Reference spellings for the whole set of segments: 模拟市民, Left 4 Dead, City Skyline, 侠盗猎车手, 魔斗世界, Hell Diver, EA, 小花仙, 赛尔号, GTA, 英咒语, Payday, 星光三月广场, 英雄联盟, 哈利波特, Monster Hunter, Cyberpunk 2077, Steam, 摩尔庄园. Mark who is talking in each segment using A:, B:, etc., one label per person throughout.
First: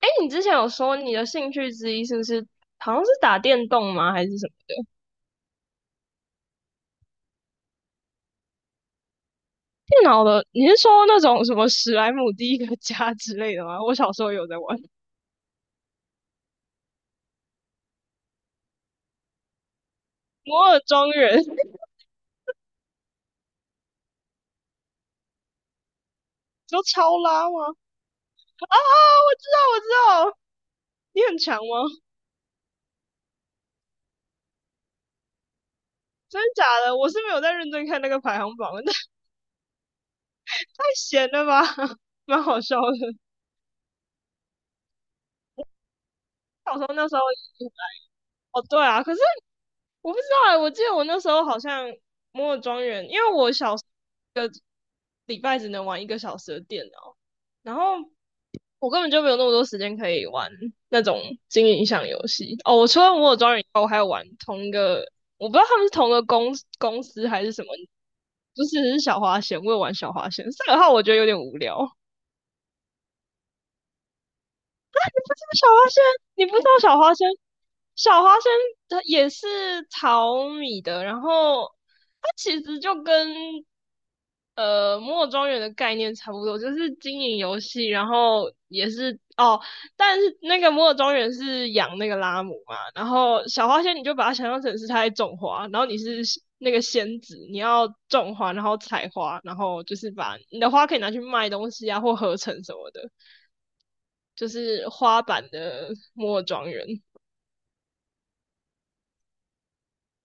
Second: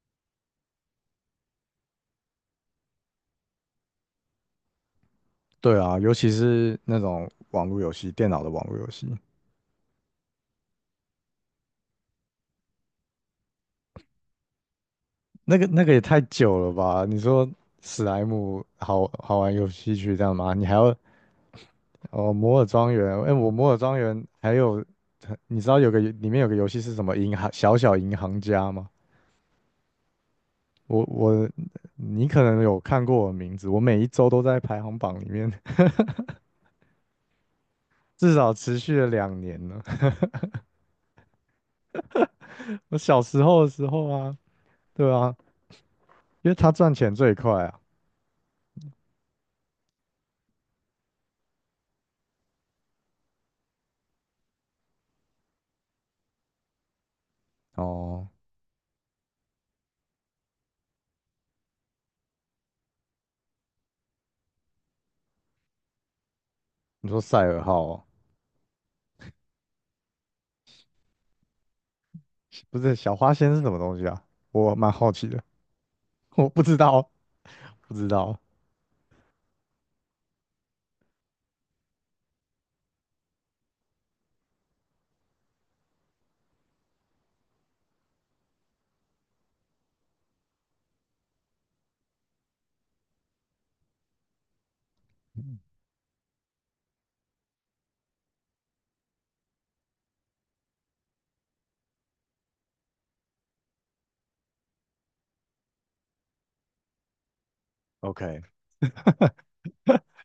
A: 哎，你之前有说你的兴趣之一是不是好像是打电动吗？还是什么
B: 对啊，尤其是那种网络游戏，电脑的网络游戏，
A: 电脑的？你是说那种什么史莱姆第一个家 之类的吗？我小时候有在玩
B: 那个也太久了吧？你说史莱姆好好玩游戏去这样吗？你
A: 摩
B: 还
A: 尔
B: 要
A: 庄园，你
B: 哦摩尔庄园？哎、我摩尔庄园还有，你知道有个里面有个游戏
A: 说
B: 是什么
A: 超
B: 银行
A: 拉吗？
B: 小小银行
A: 啊
B: 家
A: 啊！
B: 吗？
A: 我知道，我知道，
B: 我
A: 你很
B: 我
A: 强吗？
B: 你可能有看过我的名字，我每一周都在排行榜里面，
A: 真的假的？我是没有在认真看那 个
B: 至
A: 排
B: 少
A: 行榜，
B: 持
A: 那
B: 续
A: 太
B: 了2年了。
A: 闲了吧，蛮好笑
B: 我
A: 的。
B: 小时候的时候啊，对啊，因为他
A: 小时候
B: 赚
A: 那
B: 钱
A: 时候，
B: 最快啊。
A: 哦对啊，可是我不知道哎、我记得我那时候好像摩尔庄园，因为我小时候一个礼拜只能玩一个小时的电脑，然后
B: 哦，
A: 我根本就没有那么多时间可以玩那种经营项游戏。哦，我除了摩尔庄园以外，我还有玩同一个，我不知道他们是同一个公公
B: 你说
A: 司
B: 赛
A: 还是
B: 尔
A: 什么，
B: 号哦？
A: 就是小花仙，我有玩小花仙。赛尔号我觉得有点无聊。
B: 不是小花仙是什么东西啊？我蛮好奇的，
A: 小花仙，你
B: 我
A: 不
B: 不
A: 知道
B: 知
A: 小
B: 道，
A: 花仙，
B: 不知
A: 小花
B: 道。
A: 仙它也是淘米的，然后它其实就跟摩尔庄园的概念差不多，就是经营游戏，然后也是哦，但是那个摩尔庄园是养那个拉姆嘛，然后小花仙你就把它想象成是它在种花，然后你是那个仙子，你要种花，然后采花，然后就是把你的花可以拿去卖东西啊，或合成什么的。就是花版的摩尔庄园。
B: OK，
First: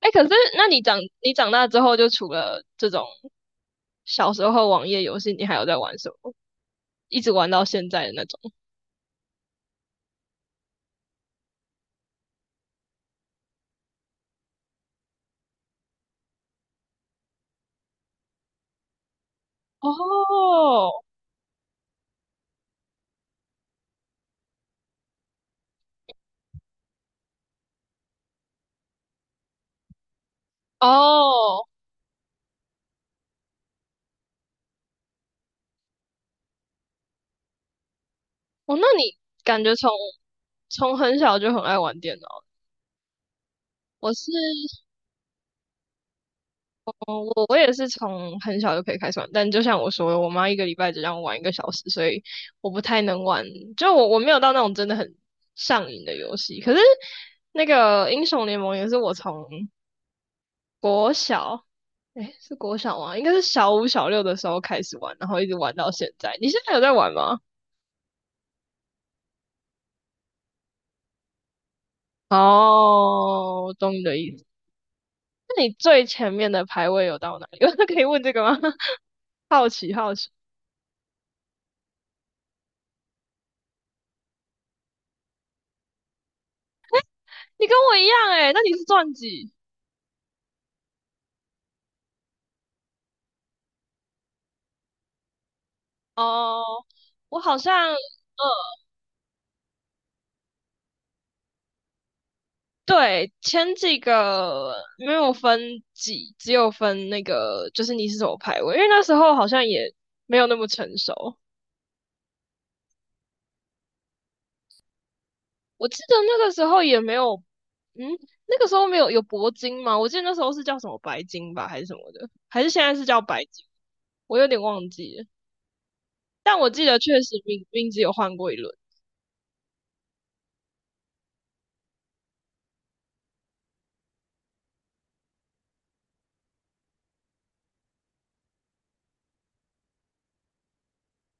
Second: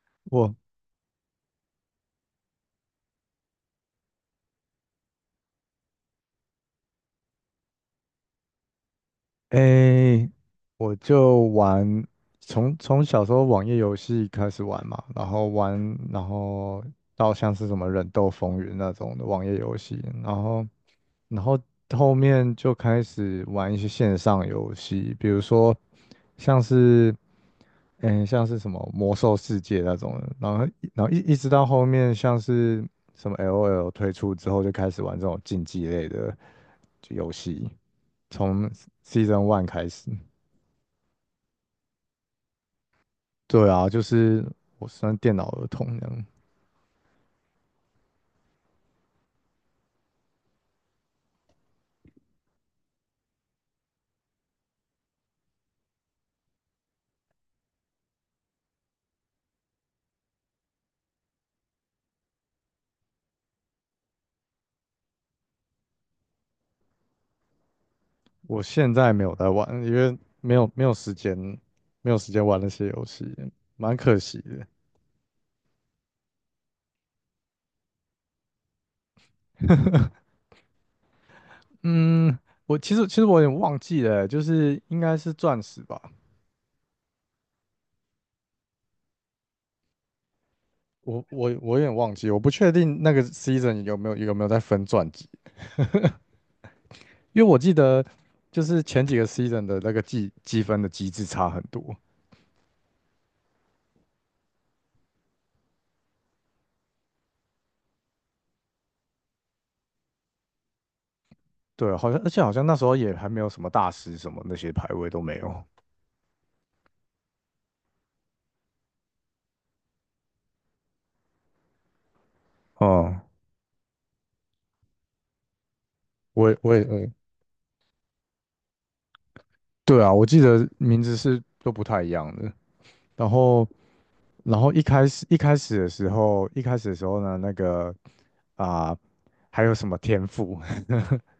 A: 哎，欸可是
B: 我
A: 那你长大之后，就除了这种小时候网页游戏，你还有在玩什么？一直玩到现在的那种？
B: 诶、我就玩，从小时候网页游戏开始玩嘛，然后玩，然后到像是什么忍斗风云那种的网页游戏，然后
A: 哦
B: 然后后面就开始玩一些线上游戏，比如说像是。像是什么魔兽世界那种的，然后一直到
A: 哦
B: 后面像是什么 LOL 推出之后，就开始玩这种竞技类的游戏，从
A: 哦，那你
B: Season
A: 感
B: One
A: 觉
B: 开
A: 从
B: 始。
A: 从很小就很爱玩电脑？
B: 对啊，就
A: 我是
B: 是我算电脑儿童这样。
A: 哦我也是从很小就可以开始玩，但就像我说的，我妈一个礼拜只让我玩一个小时，所以我不太能玩。就我没有到那种真的很上瘾的游戏。可是那个英雄联盟也是我从国小，诶，是国小吗？应该是小五小六的时候开始玩，然后一直玩到现在。你现在有在玩吗？
B: 我现在没有在玩，因为没有时间，没有时间玩那些游戏，
A: 哦，我懂
B: 蛮
A: 你
B: 可
A: 的意
B: 惜
A: 思。
B: 的。
A: 那你最前面的排位有到哪里？可以问这个吗？好奇好奇。
B: 嗯，我其实我有点忘记了，就是应该是钻石吧，
A: 你跟我一样诶，那你是钻几？
B: 我有点忘记，我不确定那个 season 有没有在分传记，
A: 哦，我
B: 因为我
A: 好
B: 记
A: 像，
B: 得就是前几个 season 的那个计积分的机制差很多。
A: 对，前几个没有分几，只有分那个，就是你是什么排位，因为那时候好像也没有那么成熟。
B: 对，好像而且好像那时候也还没有什么大师什么那些排位都没有。
A: 我记得那个时候也没有，嗯，那个时候没有有铂金吗？我记得那时候是叫什么白金吧，还是什么的，还是现在是
B: 哦、
A: 叫白金，我有点忘记了。
B: 我
A: 但
B: 也
A: 我
B: 我也
A: 记得
B: 呃，
A: 确实名字有换过一轮。
B: 对啊，我记得名字是都不太一样的。然后然后一开始的时候，一开始的时候呢，那个啊、还有什么天赋？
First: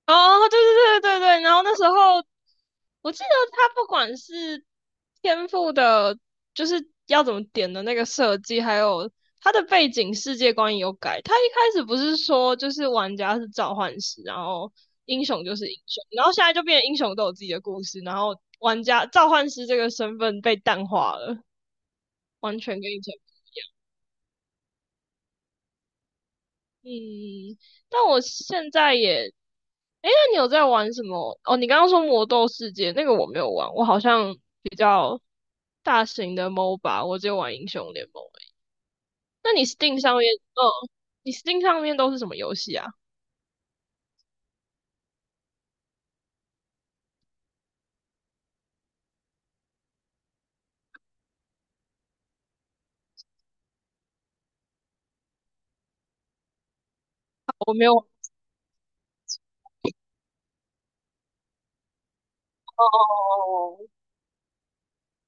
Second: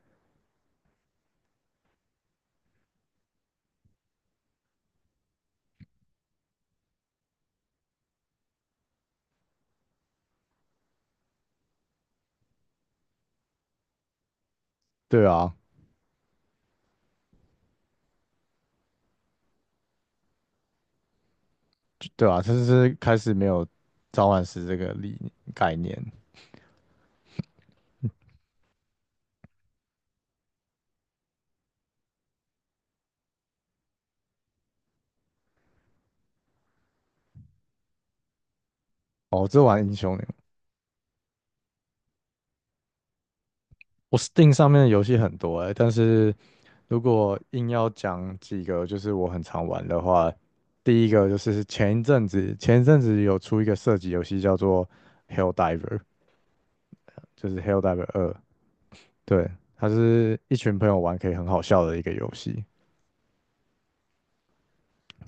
A: 哦，对对对对对，然后那时候我记得他不管是天赋的，就是要怎么点的那个设计，还有他的背景世界观也有改。他一开始不是说就是玩家是召唤师，然后 英
B: 对
A: 雄
B: 啊，
A: 就是英雄，然后现在就变成英雄都有自己的故事，然后玩家召唤师这个身份被淡化了，
B: 对啊，他
A: 完全跟
B: 是
A: 以前。
B: 开始没有召唤师这个理概念。
A: 嗯，但我现在也，哎，那你有在玩什么？哦，你刚刚说魔斗世界那个我没有玩，我好像比较大型的 MOBA，我只有玩英雄联盟欸。
B: 哦，
A: 那
B: 这
A: 你
B: 玩英
A: Steam
B: 雄
A: 上
B: 联
A: 面，
B: 盟。
A: 嗯，你 Steam 上面都是什么游戏啊？
B: 我 Steam 上面的游戏很多哎、但是如果硬要讲几个，就是我很常玩的话，第一个就是前一阵子有出一个射击游戏叫做《Hell Diver》，就是
A: 我
B: 《Hell
A: 没有，
B: Diver
A: 哦
B: 二》，对，它是一群朋友玩可以很好笑的一个游戏。
A: 哦哦，哦哦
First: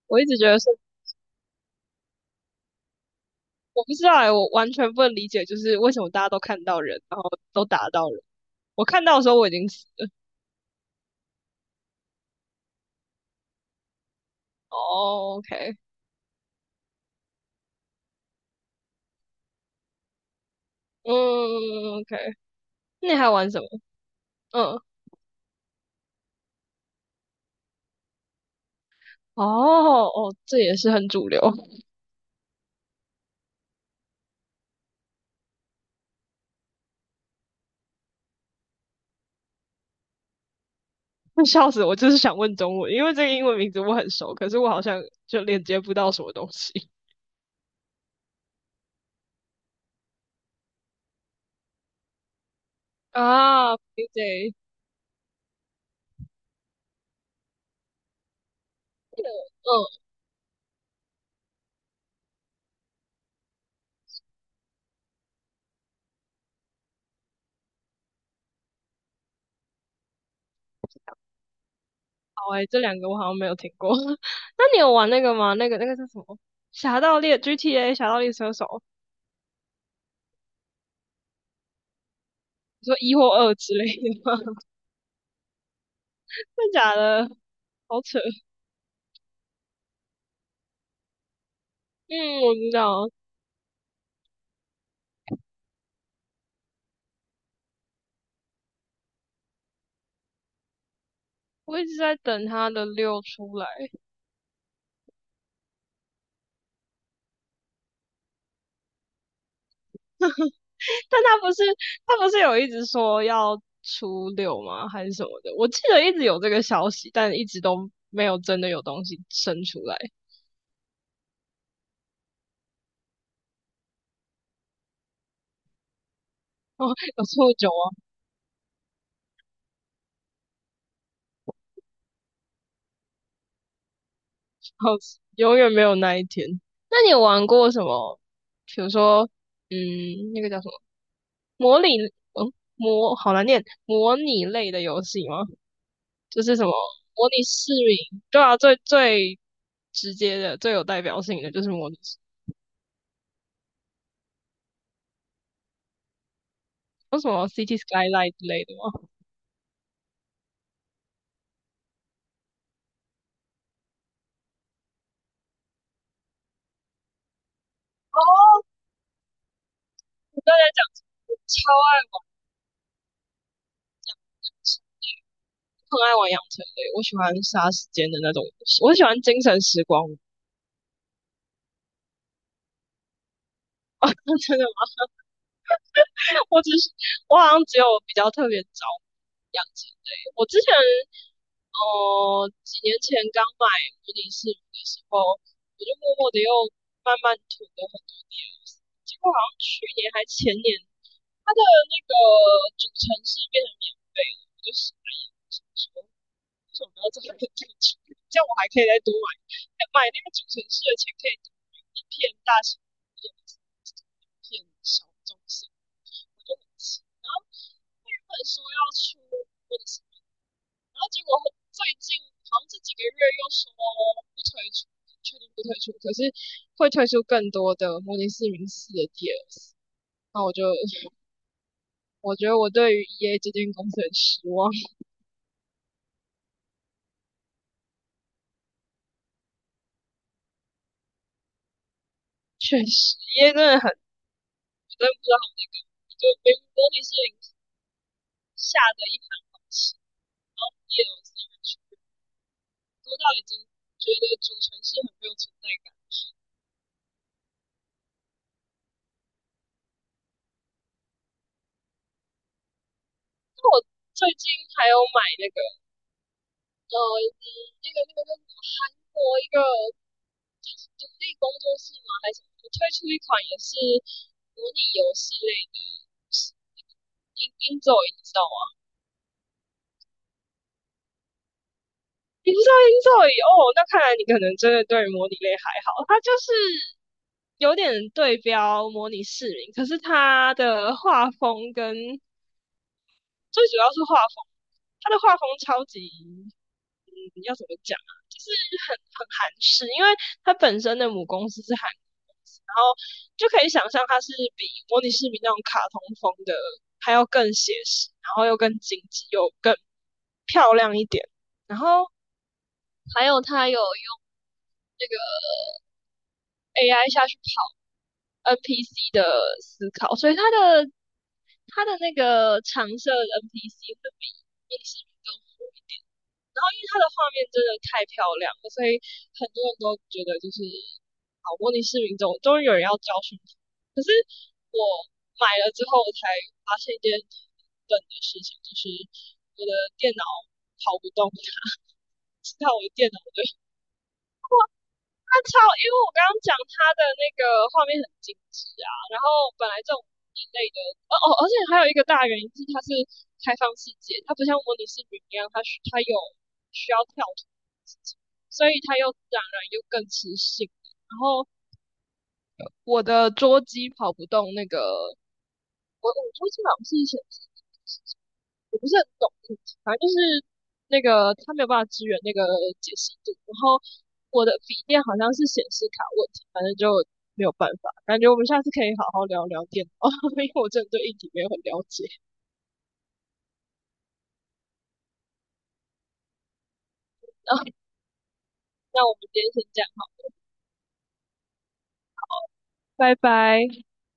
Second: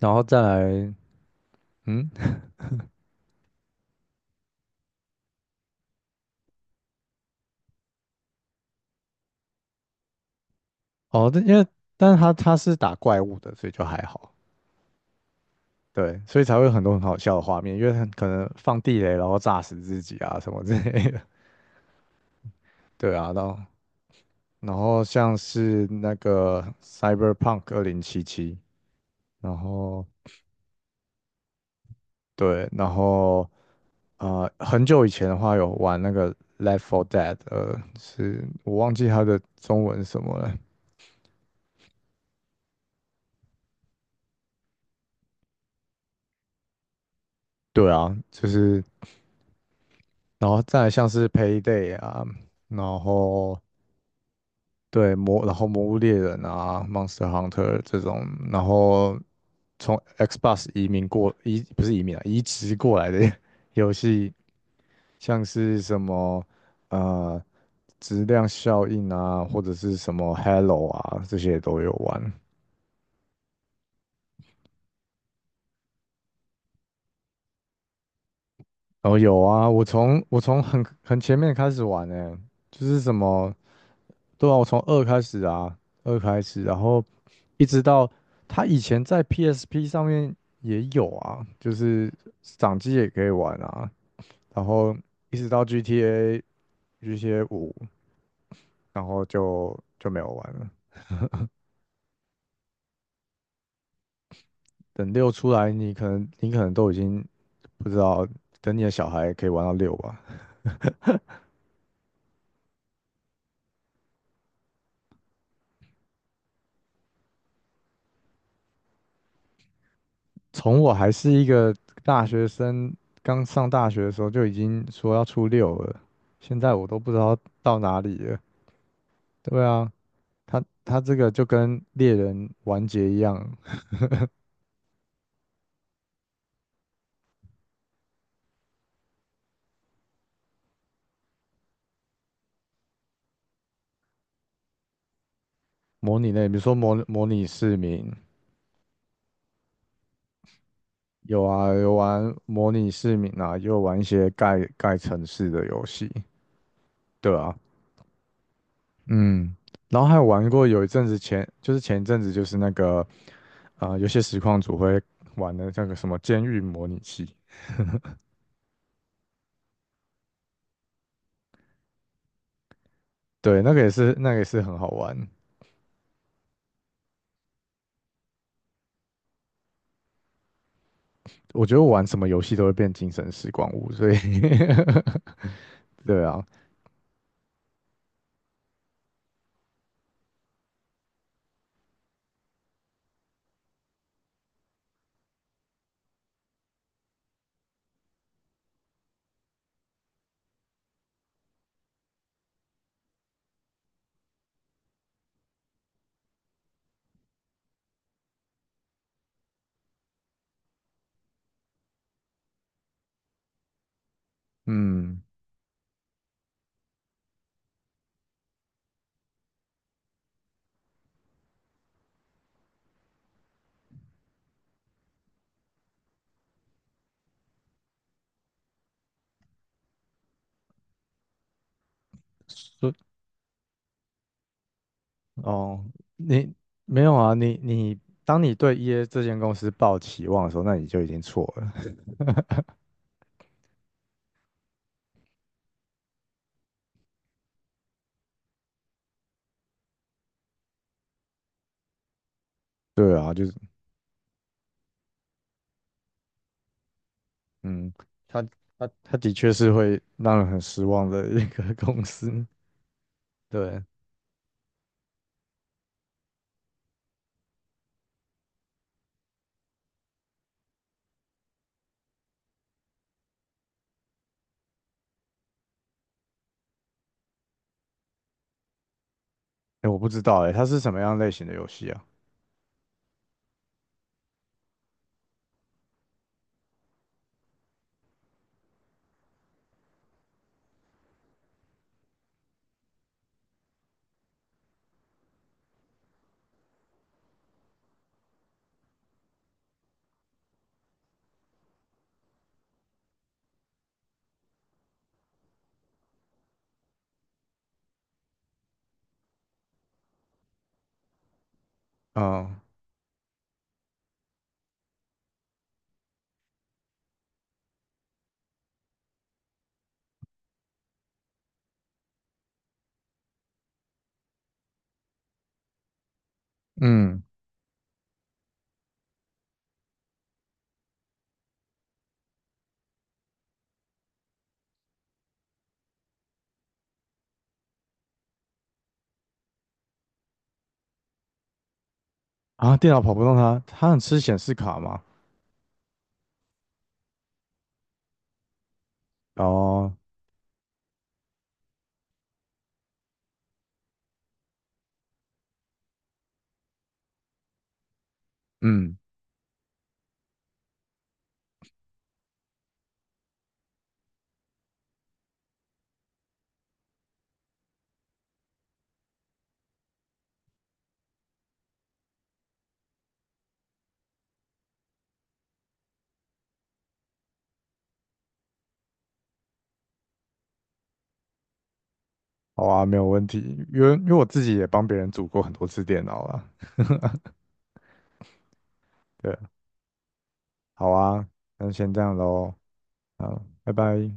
B: 然
A: 我
B: 后
A: 一直
B: 再
A: 觉得是，
B: 来，嗯，
A: 我不知道哎，我完全不能理解，就是为什么大家都看到人，然后都打到人。我看到的时候我已经死了。
B: 哦，但因为但是它是打怪物的，所以就还好。
A: 哦，OK，
B: 对，所以才会有很多很好笑的画面，因为很可能放地雷，然后炸死自己啊什么之类的。
A: 嗯，OK，那
B: 对
A: 你还
B: 啊，然
A: 玩
B: 后
A: 什么？
B: 然
A: 嗯。
B: 后像是那个 Cyberpunk 2077，
A: 哦
B: 然后
A: 哦，这也是很主流，
B: 对，然后很久以前的话有玩那个 Left 4 Dead，是我忘记它的中文是什么了。
A: 笑死我！就是想问中文，因为这个英文名字我很熟，可是我好像就连接不到什么东西
B: 对啊，就是然后再来像是 Payday 啊，然 后
A: 啊。PJ，嗯，
B: 然后魔物猎人啊，Monster Hunter 这种，然后从
A: 哦
B: Xbox 移民过移不是移民啊，移植过来的 游戏，像是什么呃质量效应啊，或者是什么 Hello 啊，这些都有玩。
A: 好诶、这两个我好像没有听过。那你有玩那个吗？那个叫什么《侠盗猎》GTA《侠盗猎车手》？
B: 哦，有啊，我从很前面开始玩呢、就
A: 你说
B: 是什
A: 一或
B: 么
A: 二之类的吗？
B: 对啊，我 从二开始啊，二开始，
A: 真的
B: 然
A: 假
B: 后
A: 的？
B: 一直
A: 好
B: 到
A: 扯。
B: 他以前在 PSP 上面也有啊，就是
A: 嗯，我知
B: 掌机也
A: 道，
B: 可以玩啊，然后一直到 GTA。GTA 5，然后就没有玩了。
A: 我一直在等它的六出来。
B: 等六出来，你可能都已经不知道，等你的小孩可以玩到六吧。
A: 但他不是有一直说要初六吗？还是什么的？我记得一直有这个消息，但一直都没有真的有东西生出来。
B: 从我还是一个大学生，刚上大学的时候就已经说要出六了，现在我
A: 哦，
B: 都不知
A: 有
B: 道
A: 错久
B: 到
A: 啊，
B: 哪里了。对啊，他这个就跟猎人完结一样，
A: 好，永远没有那一天。那你有玩过什么？比如说，嗯，那个叫什么模拟，嗯，模好难念，模拟类的游戏吗？
B: 模拟
A: 就
B: 类，比
A: 是
B: 如
A: 什么
B: 说模模
A: 模拟
B: 拟
A: 市
B: 市民，
A: 民，对啊，最最直接的、最有代表性
B: 有
A: 的就是
B: 啊，
A: 模
B: 有
A: 拟市
B: 玩模拟市民啊，也有玩一些盖城市的游戏，
A: 民有什
B: 对
A: 么
B: 啊。
A: City Skyline 之类的吗？
B: 嗯，然后还有玩过有一阵子前，就是前一阵子就是那个，有些实况组会玩的那个什么监狱模拟器，
A: 哦，我刚才讲超爱，
B: 对，那个也是很好玩。
A: 很爱玩养成类，我喜欢杀时间的那种游戏我喜欢精神时光
B: 我觉得我玩什么游戏都会变精神时光屋，所以
A: 那 真的吗？
B: 对啊，
A: 我只是我好像只有比较特别着迷养成类。我之前几年前刚买模拟市民的时候，我就默默的又慢慢囤了很多 DLC，结果好像去年还前年，它的那个主城市变成免费了，我就傻眼，想说为什么要这很认真去？这样我还可以再多买那个主城市的钱，可以多买一片大型一片小
B: 嗯，
A: 中心，我就很气。然后原本说要出问题，然后结果最近好像这几个月又说不推出，确定不推出，可是会推出更多的《模拟市民四》的 DLC。那我就 我觉得我
B: 说
A: 对于 EA 这间公司很失望，
B: 哦，你没有啊，你当你对 EA 这间公司抱期望的时候，那你就已经错了。
A: 确实 EA 真的不知道，就模拟市民下的一盘好棋，然后叶罗丝越
B: 对
A: 多到
B: 啊，
A: 已
B: 就是
A: 经觉得主城市很没有存在感。
B: 嗯，他他的确是会让人很失望的一个公司，
A: 那
B: 对。
A: 我最近还有买那个呃嗯那个那个那个国一个独立工作室吗？还是什么？我推出一款也是模拟游戏类的。英咒语你知道吗？
B: 哎，我不知道哎，它是什么样类型的游戏啊？
A: 你知道英咒语哦，那看来你可能真的对模拟类还好。它就是有点对标模拟市民，可是它的画风跟最主要是画风，他的画风超级，嗯，要怎么讲啊？就是很韩式，因为他本身的母公司是韩国公司，然后就可以想象它是比模拟市民那种卡通风的还要更写实，然后又更精致，又更漂亮一点。然后
B: 嗯
A: 还有他有用那个 AI 下去跑 NPC 的思考，所以他的那个常设 NPC 会比拟市民宫好一点。然后因为它的
B: 嗯
A: 画面真的太漂亮了，所以很多人都觉得就是好模拟市民中终于有人要教训他。可是我买了之后，我才发现一件笨的事情，就是我的电脑跑不动它，直到我的
B: 电脑
A: 电
B: 跑
A: 脑
B: 不动
A: 的
B: 它，它很吃显示卡吗？
A: 他超，因为我刚刚讲他的那个画面很精致啊，然后本来这
B: 哦，
A: 种一类的，哦哦，而且还有一个大原因是它是开放世界，它不像模拟市民一样，它有需要跳脱的事情所以
B: 嗯，
A: 它又自然而然又更磁性。然后我的桌机跑不动那个，我桌机好像是显示我不是很懂，反正就是那个他没有办法支援那个解析度，然后我的笔电好像是显示卡问题，反正就没有办法。感觉我们下次可以好好聊聊电脑，因为我真的对硬体没有很了解。
B: 好啊，没有问题，因为我自己也帮别人组过很多次电脑了。
A: 然后那我们
B: 对，
A: 今天先这样，
B: 好啊，那先这样喽，
A: 拜
B: 好，
A: 拜。
B: 拜拜。